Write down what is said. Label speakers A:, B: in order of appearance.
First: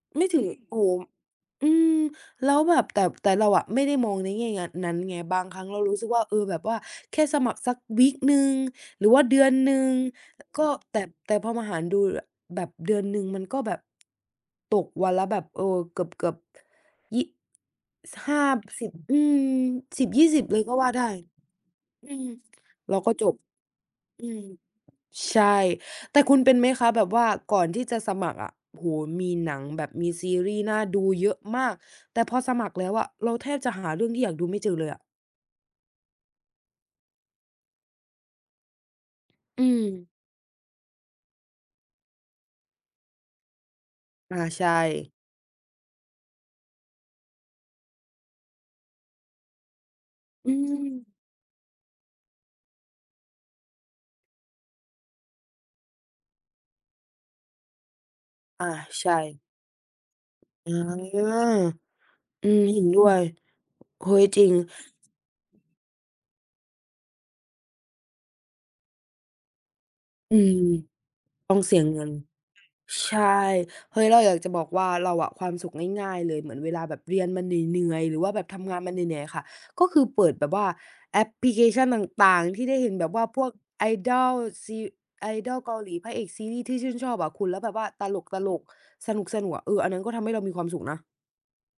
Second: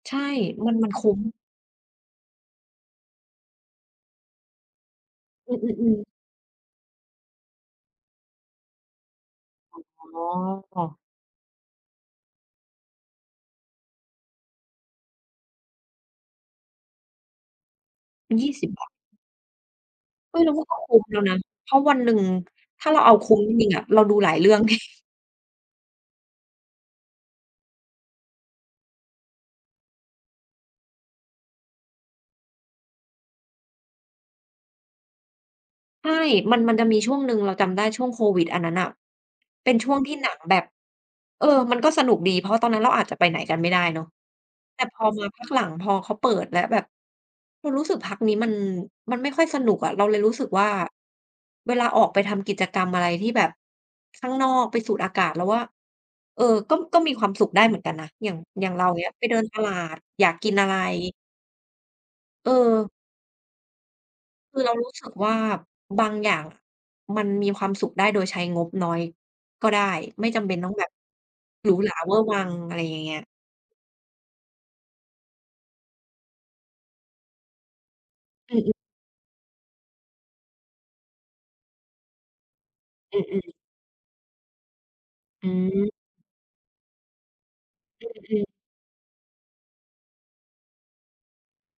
A: ใช่
B: ไม่ถึง
A: มั
B: โ
A: น
B: อ้
A: มั
B: โ
A: น
B: ฮ
A: คุ้ม
B: อือ แล้วแบบ แต่ แต่เราอะไม่ได้มองในแง่งั้น นั้นไง บาง
A: อ
B: ค
A: ื
B: รั้งเรารู
A: อ
B: ้
A: ๆ
B: สึ
A: ๆ
B: กว่า เออ แบบว่าแค่สมัครสัก วีก หนึ่ง หรือว่าเดือนหนึ่ง
A: อ
B: อ ก็
A: ๋อ
B: แต่ แต่พอมาหารดู บ แบบเดือนหนึ่งมันก็แบบ ตกวันละแบบ เออ เกือบ ๆ ยี่ ส ห้า
A: 20 บ
B: สิ
A: า
B: บ
A: ท
B: อือ สิบยี่
A: เฮ
B: ส
A: ้
B: ิ
A: ย
B: บ
A: แล้
B: เ
A: ว
B: ล
A: ม
B: ย
A: ัน
B: ก็
A: ก็
B: ว่า
A: คุ้
B: ได
A: ม
B: ้
A: แล้วนะ เพราะวันหน
B: อ
A: ึ
B: ื
A: ่ง
B: อ
A: ถ้า
B: เร
A: เร
B: า
A: าเ
B: ก
A: อ
B: ็
A: า
B: จ
A: คุ
B: บ
A: ้มจริง ๆ อะ เราดู
B: อ
A: หล
B: ื
A: าย
B: อ
A: เรื่อง ไง
B: ใช่ แต่คุณเป็นไหมคะ? แบบว่าก่อนที่จะสมัครอะ โอ้โฮ มีหนัง แบบมีซีรีส์น่าดูเยอะมาก แต่พอสมัครแล้วอะเราแทบจะหาเรื่องที่อยากดูไม่เจอเลยอะ
A: ใช่ มัน มันจะมีช่วงหนึ่ง เราจำได้ช่วงโควิดอันนั้นน่ะ
B: อ
A: เป
B: ื
A: ็นช่วง
B: ม
A: ที่หนังแบบ เออ มันก็สนุกดี เพราะตอนนั้นเราอาจจะไปไหนกันไม่ได้เนาะ
B: อา ใช
A: แต่พอ
B: ่
A: มาพักหลัง พอเขาเปิดแล้ว แบบเรารู้สึกพักนี้มัน มันไม่ค่อยสนุกอะ เราเลยรู้สึ
B: อ
A: ก
B: ื
A: ว่า
B: ม
A: เวลาออกไปทำกิจกรรมอะไรที่แบบข้างนอก ไปสูดอากาศ เราว่า เออ ก็ ก็มีความสุขได้เหมือนกันนะ อย่าง
B: อ
A: อย
B: า
A: ่างเรา อย่างเ
B: ใ
A: ง
B: ช
A: ี้ย ไปเ
B: ่
A: ดินตลาด อยากกินอะ
B: อ
A: ไ
B: า
A: ร
B: อืม เห็น
A: เออ
B: ด้วย เฮ้ย จริง
A: คือเรารู้สึกว่าบางอย่างอะมันมีความสุขได้โดยใช้งบน้อยก็ได้ ไม่
B: อื
A: จำเป็น
B: ม
A: ต้องแบบ
B: ต้อง
A: หร
B: เ
A: ู
B: สีย
A: หรา
B: เงิ
A: เ
B: น
A: ว่อร์วัง อะไรอย่างเ
B: ใ
A: งี
B: ช
A: ้
B: ่
A: ย
B: เฮ้ย เราอยากจะบอกว่าเราอะ ความสุขง่าย ๆ เลย เหมือนเวลาแบบเรียนมาเหนื่อย ๆ หรือว่าแบบ
A: อื
B: ทำ
A: อ
B: ง
A: ๆ
B: านมาเหนื่อย ๆ ค่ะ ก็คือเปิดแบบว่าแอปพลิเคชันต่าง ๆ ที่ได้เห็นแบบ
A: อ
B: ว่าพ
A: ื
B: ว
A: อ
B: ก
A: ๆ
B: Idol ซี
A: อื
B: Idol เกาหล
A: ม
B: ี พระเอกซีรีส์ที่ชื่นชอบอะคุณ แล้วแบบว่าต
A: อืม
B: ล
A: ๆ
B: ก ๆ สนุก ๆ อะ เออ อันนั้นก็ทำให้เรามีความสุขนะ